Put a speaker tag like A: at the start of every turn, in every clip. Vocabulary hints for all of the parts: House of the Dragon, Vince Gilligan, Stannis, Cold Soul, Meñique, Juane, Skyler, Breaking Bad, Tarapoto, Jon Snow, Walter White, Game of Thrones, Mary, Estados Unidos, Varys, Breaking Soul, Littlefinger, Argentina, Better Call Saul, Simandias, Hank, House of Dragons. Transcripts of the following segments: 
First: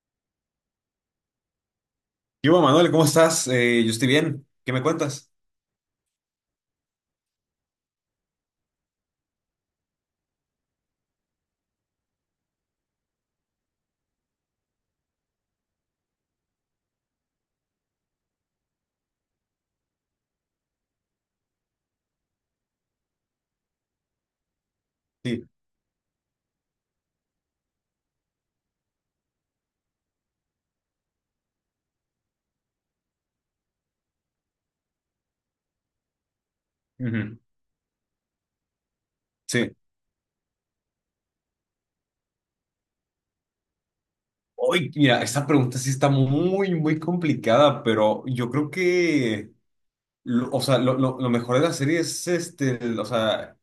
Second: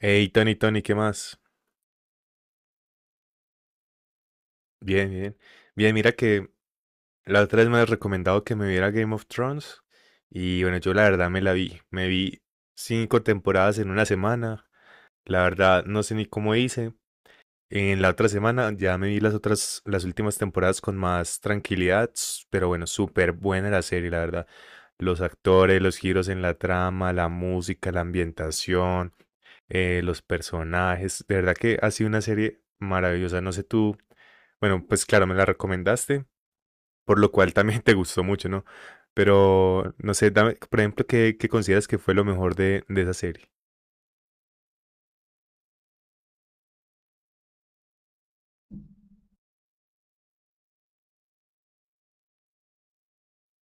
A: Hey, Tony, Tony, ¿qué más?
B: Yo, Manuel, ¿cómo estás? Yo estoy bien. ¿Qué me
A: Bien,
B: cuentas?
A: bien. Bien, mira que la otra vez me has recomendado que me viera Game of Thrones y bueno, yo la verdad me la vi. Me vi cinco temporadas en una semana. La verdad no sé ni cómo hice. En la otra semana ya me vi las otras, las últimas temporadas con más tranquilidad, pero bueno, súper buena la serie, la verdad. Los
B: Sí.
A: actores, los giros en la trama, la música, la ambientación. Los personajes. De verdad que ha sido una serie maravillosa. No sé tú, bueno, pues claro, me la recomendaste, por lo
B: Ujú.
A: cual también te gustó mucho, ¿no?
B: Sí.
A: Pero no sé, dame, por ejemplo, ¿qué consideras que fue lo mejor de esa serie?
B: Hoy, mira, esta pregunta sí está muy, muy complicada, pero yo creo que, lo mejor de la serie es este, el- o sea,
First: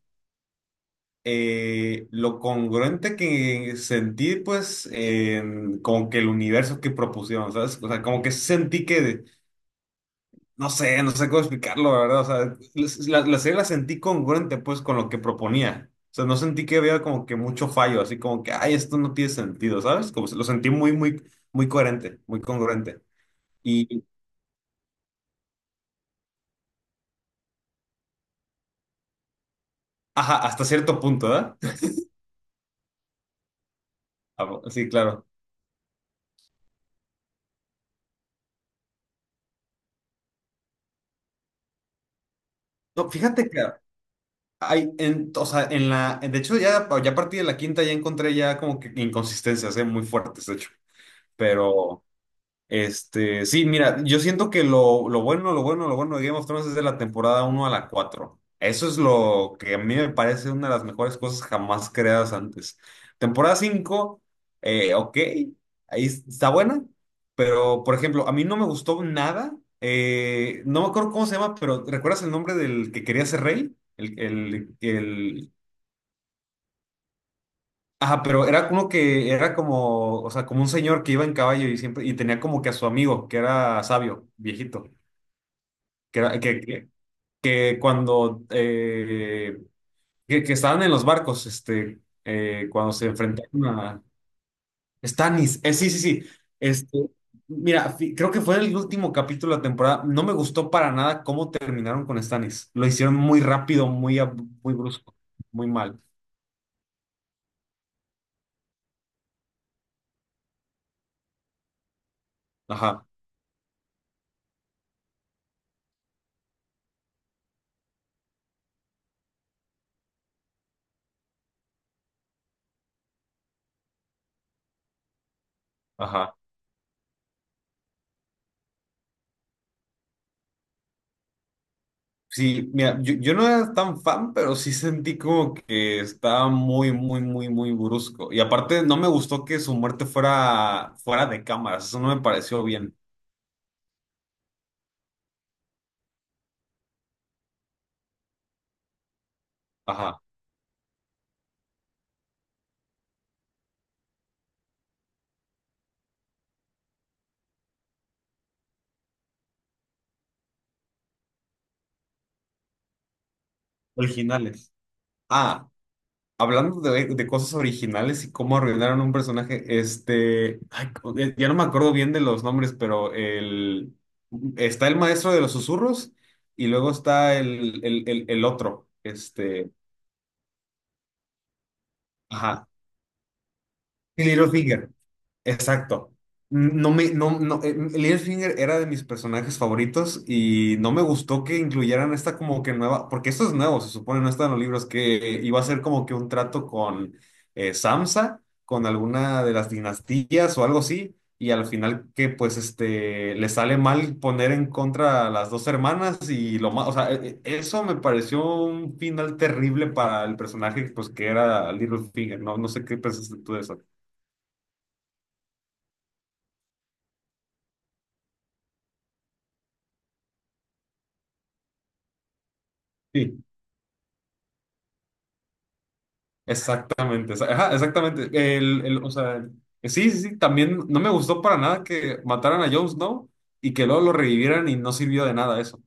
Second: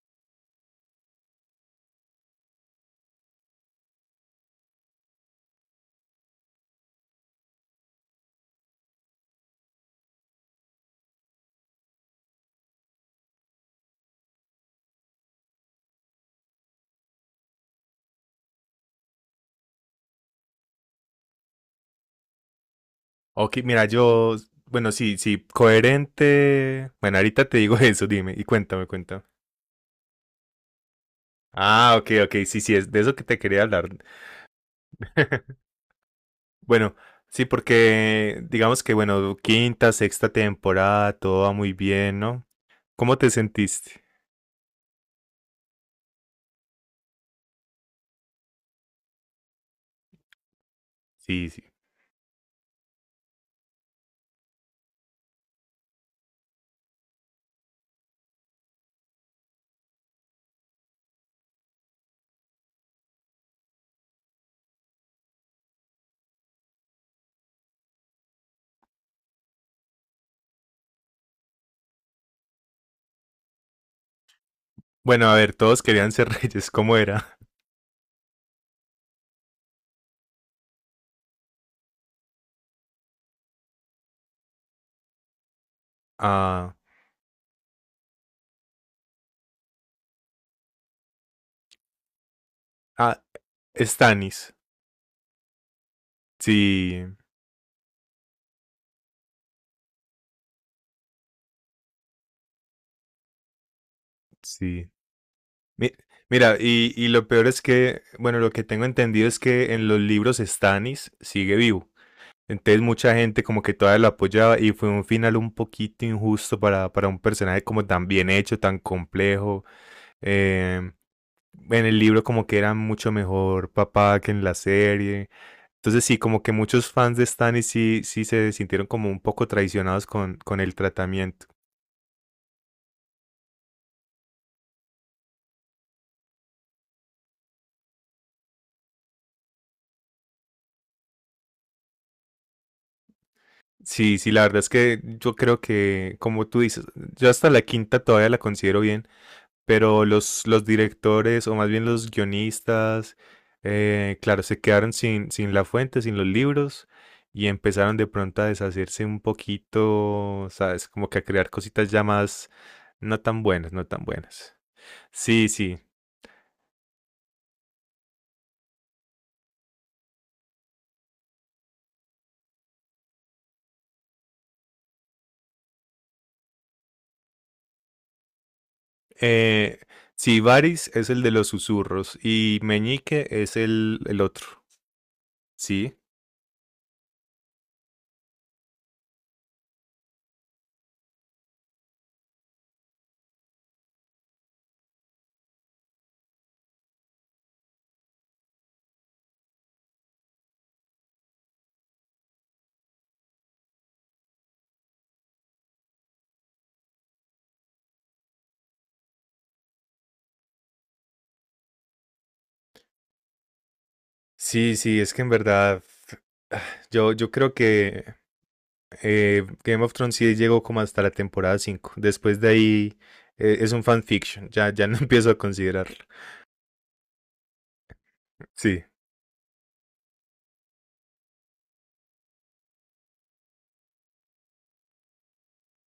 B: eh, lo congruente que sentí, pues, en como que el universo que propusieron, ¿sabes? O sea, como que sentí que no sé, no sé cómo explicarlo, la verdad. O sea, la serie la sentí congruente, pues, con lo que proponía. O sea, no sentí que había como que mucho fallo, así como que, ay, esto no tiene sentido, ¿sabes? Lo sentí muy, muy coherente, muy congruente.
A: Ok, mira,
B: Y,
A: yo, bueno, sí, sí, coherente. Bueno, ahorita te digo eso, dime, y cuéntame, cuéntame.
B: ajá, hasta cierto punto, ¿verdad?
A: Ah, ok, ok, sí, sí, es de eso que te quería hablar.
B: Sí, claro.
A: Bueno, sí, porque digamos que, bueno, quinta, sexta temporada, todo va muy bien, ¿no?
B: No,
A: ¿Cómo te
B: fíjate que
A: sentiste?
B: hay, en, o sea, en la, de hecho, ya a partir de la quinta ya encontré ya como que inconsistencias, ¿eh? Muy fuertes, de hecho.
A: Sí, sí.
B: Pero... Este, sí, mira, yo siento que lo bueno de Game of Thrones es de la temporada uno a la cuatro. Eso es lo que a mí me parece una de las mejores cosas jamás creadas antes. Temporada cinco, ok, ahí está buena, pero por ejemplo, a mí no me gustó nada. No me acuerdo cómo se llama, pero ¿recuerdas el nombre del que quería ser rey?
A: Bueno, a ver, todos querían ser reyes, ¿cómo era?
B: Ajá, pero era como que, era como, o sea, como un señor que iba en caballo y siempre, y tenía como que a su amigo, que era sabio, viejito, que era, que,
A: Ah,
B: que, que cuando, que estaban en los barcos, cuando se
A: ah,
B: enfrentaron a
A: Stannis.
B: Stannis, sí, sí, sí,
A: Sí,
B: este, mira, creo que fue el último capítulo de la temporada, no me gustó para nada cómo terminaron con Stannis, lo hicieron muy rápido, muy
A: sí.
B: brusco, muy
A: Mi-
B: mal,
A: mira, y lo peor es que, bueno, lo que tengo entendido es que en los libros Stannis sigue vivo. Entonces
B: ajá,
A: mucha gente como que todavía lo apoyaba y fue un final un poquito injusto para un personaje como tan bien hecho, tan complejo. Em, en el libro como que era mucho mejor papá que en la serie. Entonces sí,
B: ajá.
A: como que muchos fans de Stannis sí, sí se sintieron como un poco traicionados con el tratamiento.
B: Sí, mira, yo no era tan fan, pero sí sentí como que estaba muy brusco. Y aparte, no me gustó que su muerte fuera fuera de cámaras. Eso no me pareció bien.
A: Sí, sí, la verdad es que yo creo que, como tú dices, yo hasta la quinta todavía la considero bien, pero
B: Ajá.
A: los directores, o más bien los guionistas, claro, se quedaron sin la fuente, sin los libros, y empezaron de pronto a deshacerse un poquito, ¿sabes? Como que a crear cositas ya más no tan buenas, no tan buenas.
B: Originales.
A: Sí,
B: Ah,
A: sí,
B: hablando de cosas originales y cómo arruinaron un personaje, ya no me acuerdo bien de los nombres, pero el, está el maestro de los susurros y luego está el otro, este,
A: Eh, sí, Varys es el de los susurros y
B: ajá,
A: Meñique es el otro.
B: Littlefinger.
A: Sí,
B: Exacto. No me, no, no, Littlefinger era de mis personajes favoritos y no me gustó que incluyeran esta como que nueva, porque esto es nuevo, se supone, no está en los libros, que iba a ser como que un trato con Samsa, con alguna de las dinastías o algo así, y al final que pues este, le sale mal poner en contra a las dos hermanas y lo más, o sea, eso me pareció un final terrible para el personaje pues que era Littlefinger, no sé qué pensaste tú de eso.
A: sí, sí, es que en verdad ah, yo creo que Game of Thrones sí llegó como hasta la temporada 5. Después de ahí
B: Sí.
A: es un fanfiction, ya, ya no empiezo a considerarlo.
B: Exactamente, ajá, exactamente.
A: Sí,
B: El, el- o sea, sí, sí, sí, también no me gustó para nada que mataran a Jon Snow y que luego lo revivieran y no sirvió de nada eso.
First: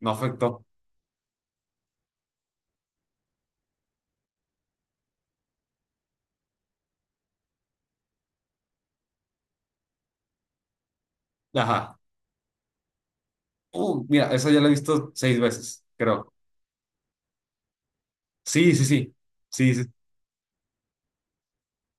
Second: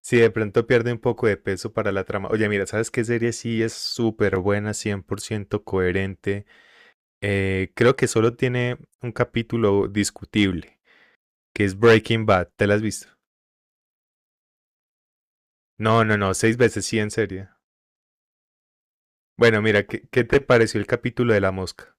B: No
A: sí, de
B: afectó.
A: pronto pierde un poco de peso para la trama. Oye, mira, ¿sabes qué serie sí es súper buena, 100% coherente? Creo que solo tiene un capítulo discutible, que es
B: Ajá.
A: Breaking Bad. ¿Te la has visto?
B: Mira, esa ya la he visto 6 veces,
A: No, no, no,
B: creo.
A: seis veces sí, en serio.
B: Sí, sí, sí.
A: Bueno,
B: Sí,
A: mira,
B: sí,
A: ¿qué te pareció el capítulo de la mosca?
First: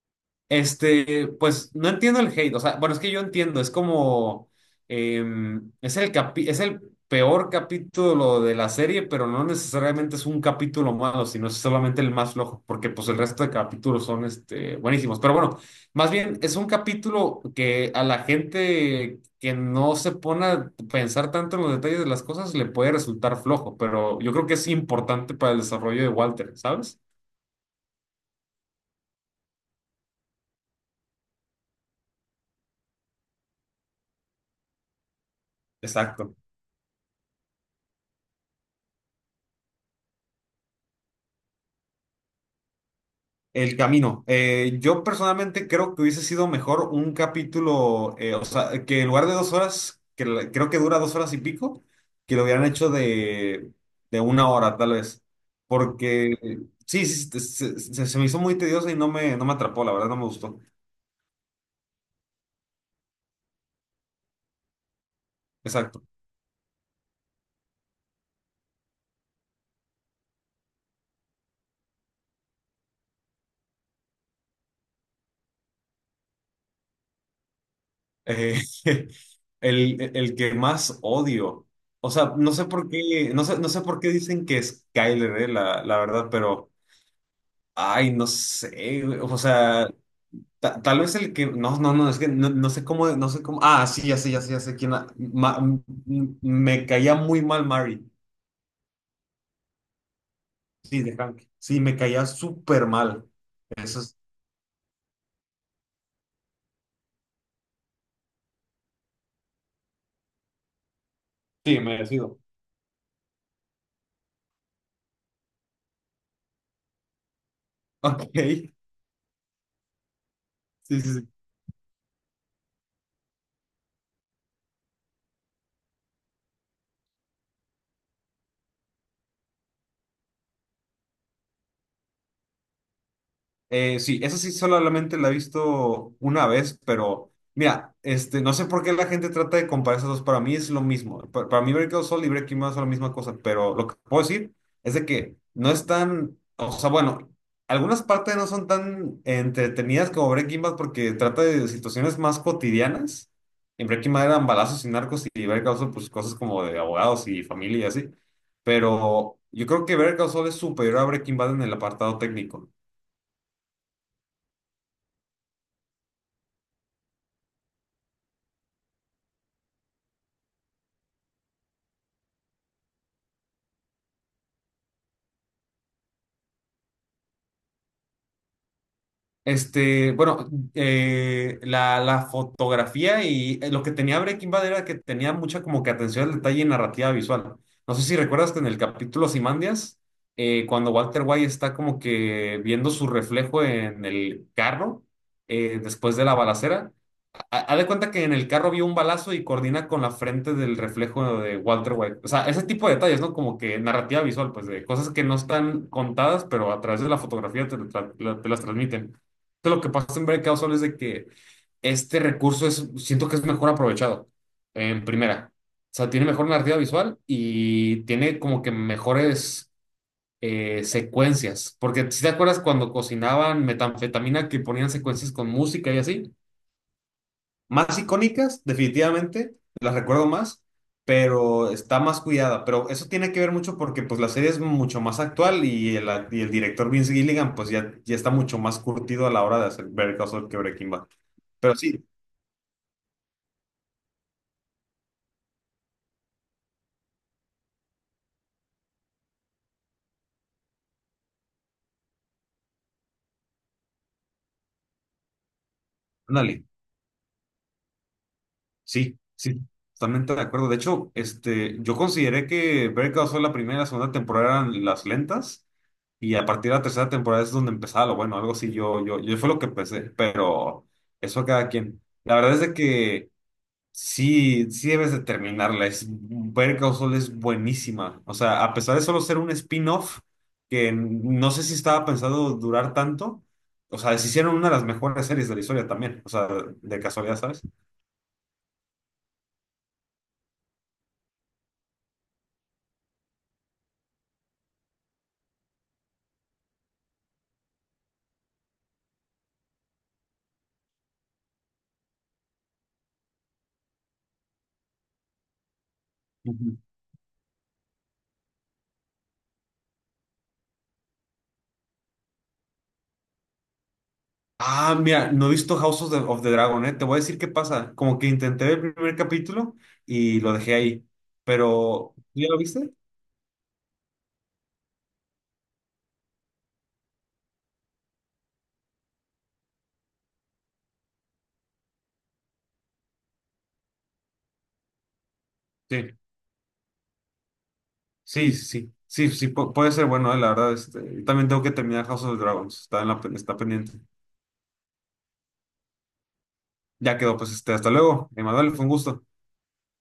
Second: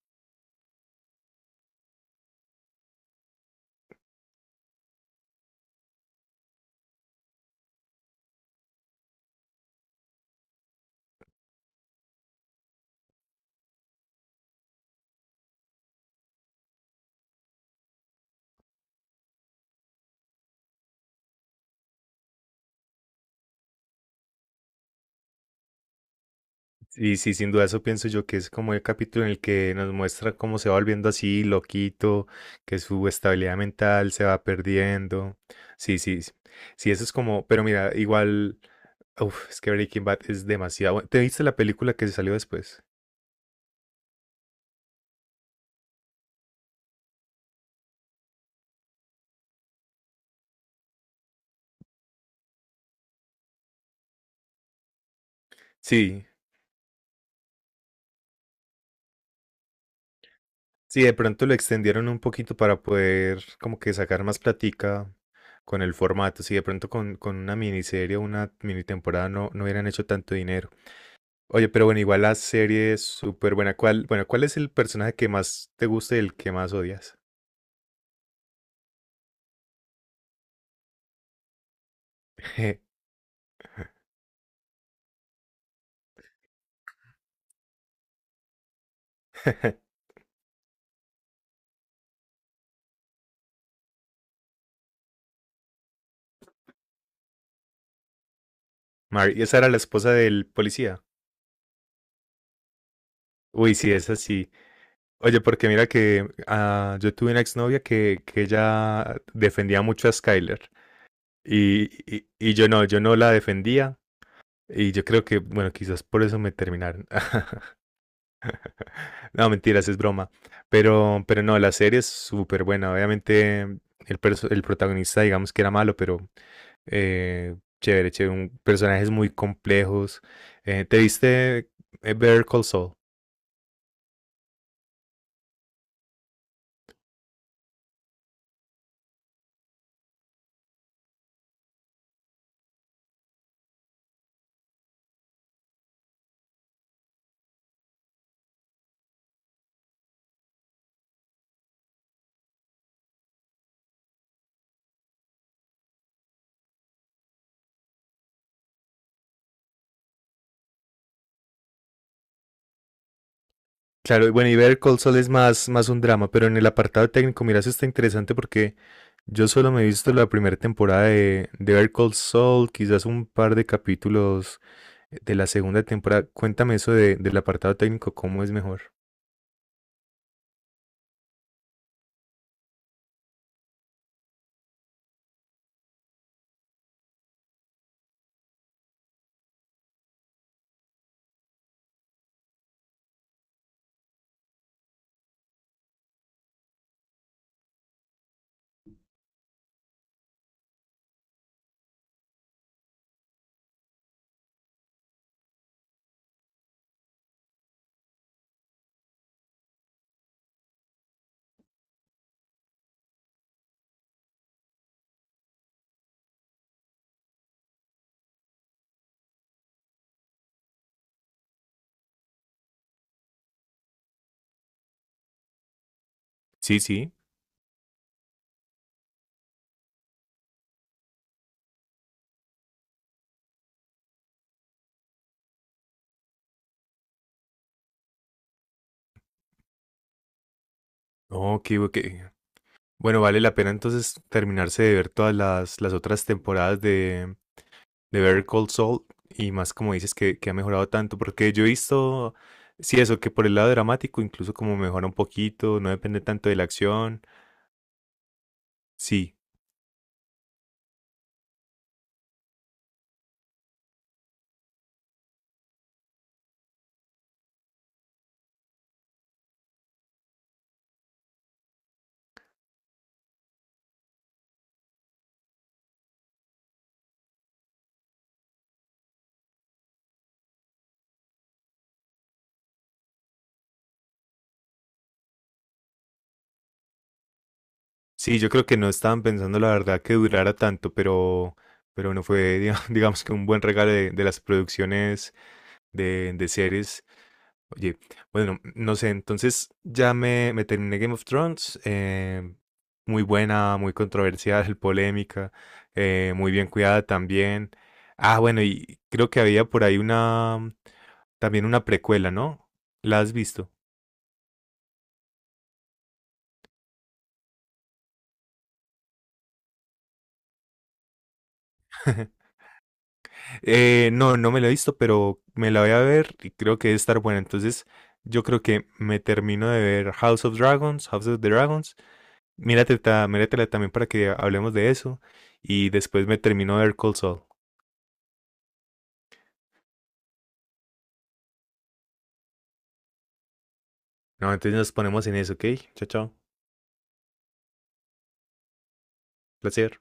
B: este, pues no entiendo el hate, o sea, bueno, es que yo entiendo, es como, es es el peor capítulo de la serie, pero no necesariamente es un capítulo malo, sino es solamente el más flojo, porque pues el resto de capítulos son, este, buenísimos. Pero bueno, más bien es un capítulo que a la gente que no se pone a pensar tanto en los detalles de las cosas le puede resultar flojo, pero yo creo que es importante para el desarrollo de Walter, ¿sabes?
A: Y sí, sin duda eso pienso yo que es como el capítulo en el que nos muestra cómo se va volviendo así, loquito, que su estabilidad mental se va perdiendo. Sí, sí, sí,
B: Exacto.
A: sí, eso es como, pero mira, igual, uf, es que Breaking Bad es demasiado bueno. ¿Te viste la película que se salió después?
B: El camino. Yo personalmente creo que hubiese sido mejor un capítulo, que en lugar de 2 horas, que creo que dura 2 horas y pico, que lo hubieran hecho de 1 hora, tal vez.
A: Sí,
B: Porque sí, sí, se me hizo muy tedioso y no me atrapó, la verdad, no me gustó.
A: sí, de pronto lo extendieron un poquito para poder como que sacar más platica con el
B: Exacto.
A: formato. Si de pronto con una miniserie o una mini temporada no, no hubieran hecho tanto dinero. Oye, pero bueno, igual la serie es súper buena. ¿Cuál es el personaje que más te gusta y el que más odias?
B: Eh, el que más odio. O sea, no sé por qué, no sé por qué dicen que es Skyler, la, la verdad, pero. Ay, no sé, güey, o sea. Tal vez el que. No, no, no, es que no, no sé cómo. No sé cómo. Ah, sí, ya sé, ya sé, ya sé quién. Me caía muy mal Mary.
A: Mary, esa era la esposa del policía.
B: Sí, de Hank. Sí, me caía súper mal.
A: Uy, sí,
B: Eso
A: es
B: es.
A: así. Oye, porque mira que yo tuve una exnovia que ella defendía mucho a Skyler.
B: Sí,
A: Y, y,
B: merecido.
A: y yo no, yo no la defendía. Y yo creo que, bueno, quizás por eso me terminaron.
B: Ok. Sí,
A: No, mentiras, es broma.
B: sí,
A: Pero,
B: sí.
A: pero no, la serie es súper buena. Obviamente, el protagonista, digamos que era malo, pero chévere, chévere. Personajes muy complejos. ¿Te viste Better Call Saul?
B: Sí, esa sí solamente la he visto una vez, pero mira, este, no sé por qué la gente trata de comparar esas dos. Para mí es lo mismo. Para mí, Breaking Soul y Breaking Bad son la misma cosa, pero lo que puedo decir es de que no están, o sea, bueno, algunas partes no son tan entretenidas como Breaking Bad porque trata de situaciones más cotidianas. En Breaking Bad eran balazos y narcos y Better Call Saul, pues cosas como de abogados y familia y así. Pero yo creo que Better Call Saul es superior a Breaking Bad en el apartado técnico.
A: Claro, y bueno, y Better Call Saul es más, más un drama, pero en el apartado técnico, mira, eso está interesante porque yo solo me he visto la primera temporada de Better Call Saul, quizás un par de capítulos de la segunda temporada. Cuéntame eso del apartado técnico, cómo es mejor.
B: Este, bueno, la fotografía y lo que tenía Breaking Bad era que tenía mucha como que atención al detalle y narrativa visual. No sé si recuerdas que en el capítulo Simandias, cuando Walter White está como que viendo su reflejo en el carro después de la balacera, haz de cuenta que en el carro vio un balazo y coordina con la frente del reflejo de Walter White. O sea, ese tipo de detalles, ¿no? Como que narrativa visual, pues de cosas que no están contadas, pero a través de la fotografía te las transmiten. Entonces, lo que pasa en Breakout Solo es de que este recurso es, siento que es mejor aprovechado en primera. O sea, tiene mejor narrativa visual y tiene como que mejores secuencias. Porque si te acuerdas cuando cocinaban metanfetamina que ponían secuencias con música y así.
A: Sí, sí.
B: Más icónicas, definitivamente, las recuerdo más, pero está más cuidada. Pero eso tiene que ver mucho porque pues la serie es mucho más actual y el director Vince Gilligan pues ya está mucho más curtido a la hora de hacer Better Call Saul que Breaking Bad.
A: Ok,
B: Pero
A: ok.
B: sí,
A: Bueno, vale la pena entonces terminarse de ver todas las otras temporadas de Better Call Saul y más como dices que ha mejorado tanto, porque yo he visto, sí, eso, que por el lado dramático incluso como mejora un poquito, no depende tanto de la
B: ándale,
A: acción.
B: sí,
A: Sí,
B: sí, totalmente de acuerdo. De hecho, este, yo consideré que Better Call Saul la primera y la segunda temporada eran las lentas y a partir de la tercera temporada es donde empezaba lo bueno, algo así yo fue lo que pensé, pero eso a cada quien. La verdad es de que... Sí, sí debes de terminarla. Es, Better Call es buenísima. O sea, a pesar de solo ser un spin-off, que no sé si estaba pensado durar tanto, o sea, se hicieron una de las mejores series de la historia también. O sea, de casualidad, ¿sabes?
A: sí, yo creo que no estaban pensando la verdad que durara tanto, pero bueno, fue digamos que un buen regalo de las producciones de series. Oye, bueno, no sé, entonces ya me terminé Game of Thrones, muy buena, muy controversial, polémica, muy bien
B: Ujú.
A: cuidada también. Ah, bueno, y creo que había por ahí una, también una precuela, ¿no? ¿La has visto?
B: Ah, mira, no he visto of the Dragon, ¿eh? Te voy a decir qué pasa. Como que intenté ver el primer capítulo y lo dejé ahí. Pero, ¿tú ¿ya lo viste?
A: No, no me la he visto, pero me la voy a ver y creo que debe estar buena. Entonces, yo creo que me termino de ver House of the Dragons, Mírate, míratela también para que hablemos de eso. Y
B: Sí,
A: después me termino de ver Cold Soul.
B: sí, sí. Sí, sí, puede ser bueno, la verdad. Este, yo también tengo que terminar House of the Dragons. Está en está pendiente.
A: No, entonces nos ponemos en eso, ¿ok? Chao, chao.
B: Ya quedó, pues este, hasta luego. Emanuel, fue un gusto.
A: Placer.